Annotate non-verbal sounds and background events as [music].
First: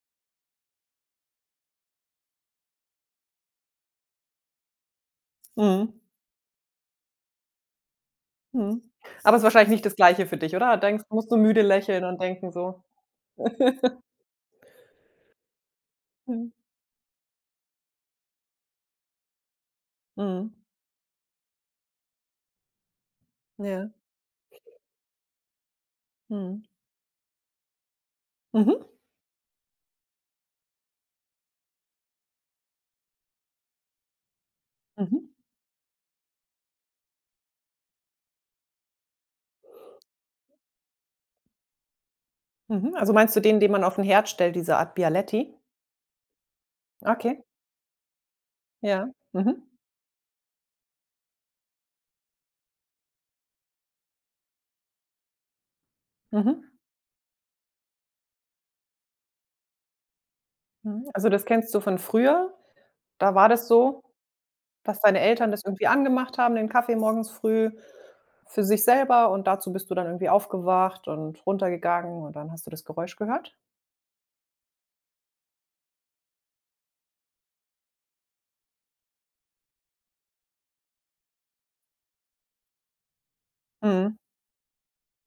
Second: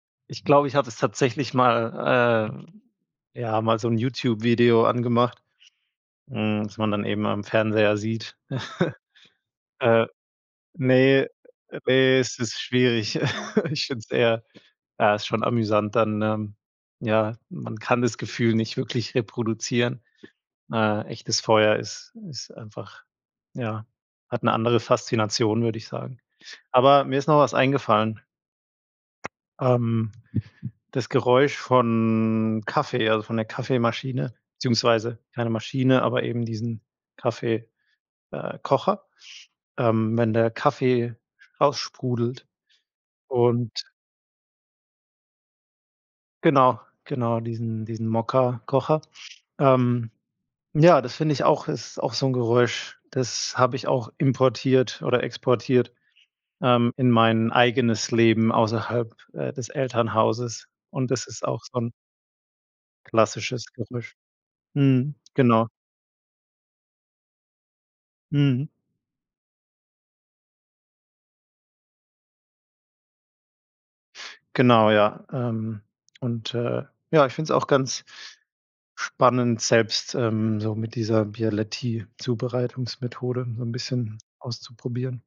Ich glaube, ich habe es tatsächlich mal, äh ja, mal so 'n Youtube-Video angemacht, Mhm. hm, was man dann eben am Fernseher sieht. Mhm. [chuckles] Aber ist wahrscheinlich nicht das Äh. Gleiche für dich, oder? Denkst Ne, musst du müde äh, lächeln ne, und es denken ist so. schwierig. [chuckles] Ich finde [chuckles] es eher ja, ist schon amüsant dann, Mhm. ne? Ja, man kann das Gefühl nicht wirklich reproduzieren. Mhm. Äh, echtes Feuer ist ist einfach ja, Ja. hat 'ne andere Faszination, würde ich sagen. Mhm. Aber mir ist noch was eingefallen. Mhm. Ähm, das Geräusch von Kaffee, also von der Kaffeemaschine, beziehungsweise Mhm. keine Maschine, aber eben diesen Kaffee äh, Kocher, ähm, wenn der Kaffee raussprudelt Mhm. Also meinst du den, den man und auf 'n Herd stellt, diese Art Bialetti? Genau, genau, Okay. diesen diesen Mokka-Kocher. Ja, mhm. Ähm. Ja, das finde ich auch, ist auch so 'n Geräusch, das habe ich auch importiert oder exportiert, Mhm. ähm, in mein eigenes Leben außerhalb, äh, des Elternhauses Mhm. und das Also das ist auch kennst du so 'n von früher. Da war klassisches das so, Geräusch. dass Mhm, deine Eltern das genau. irgendwie angemacht haben, den Kaffee morgens früh für Mhm. sich selber und dazu bist du dann irgendwie aufgewacht und runtergegangen und dann hast du das Geräusch gehört. Genau, ja, ähm. Und, äh ja, ich find 's auch ganz spannend, selbst, ähm, so mit dieser Bialetti-Zubereitungsmethode so 'n Mhm. bisschen auszuprobieren.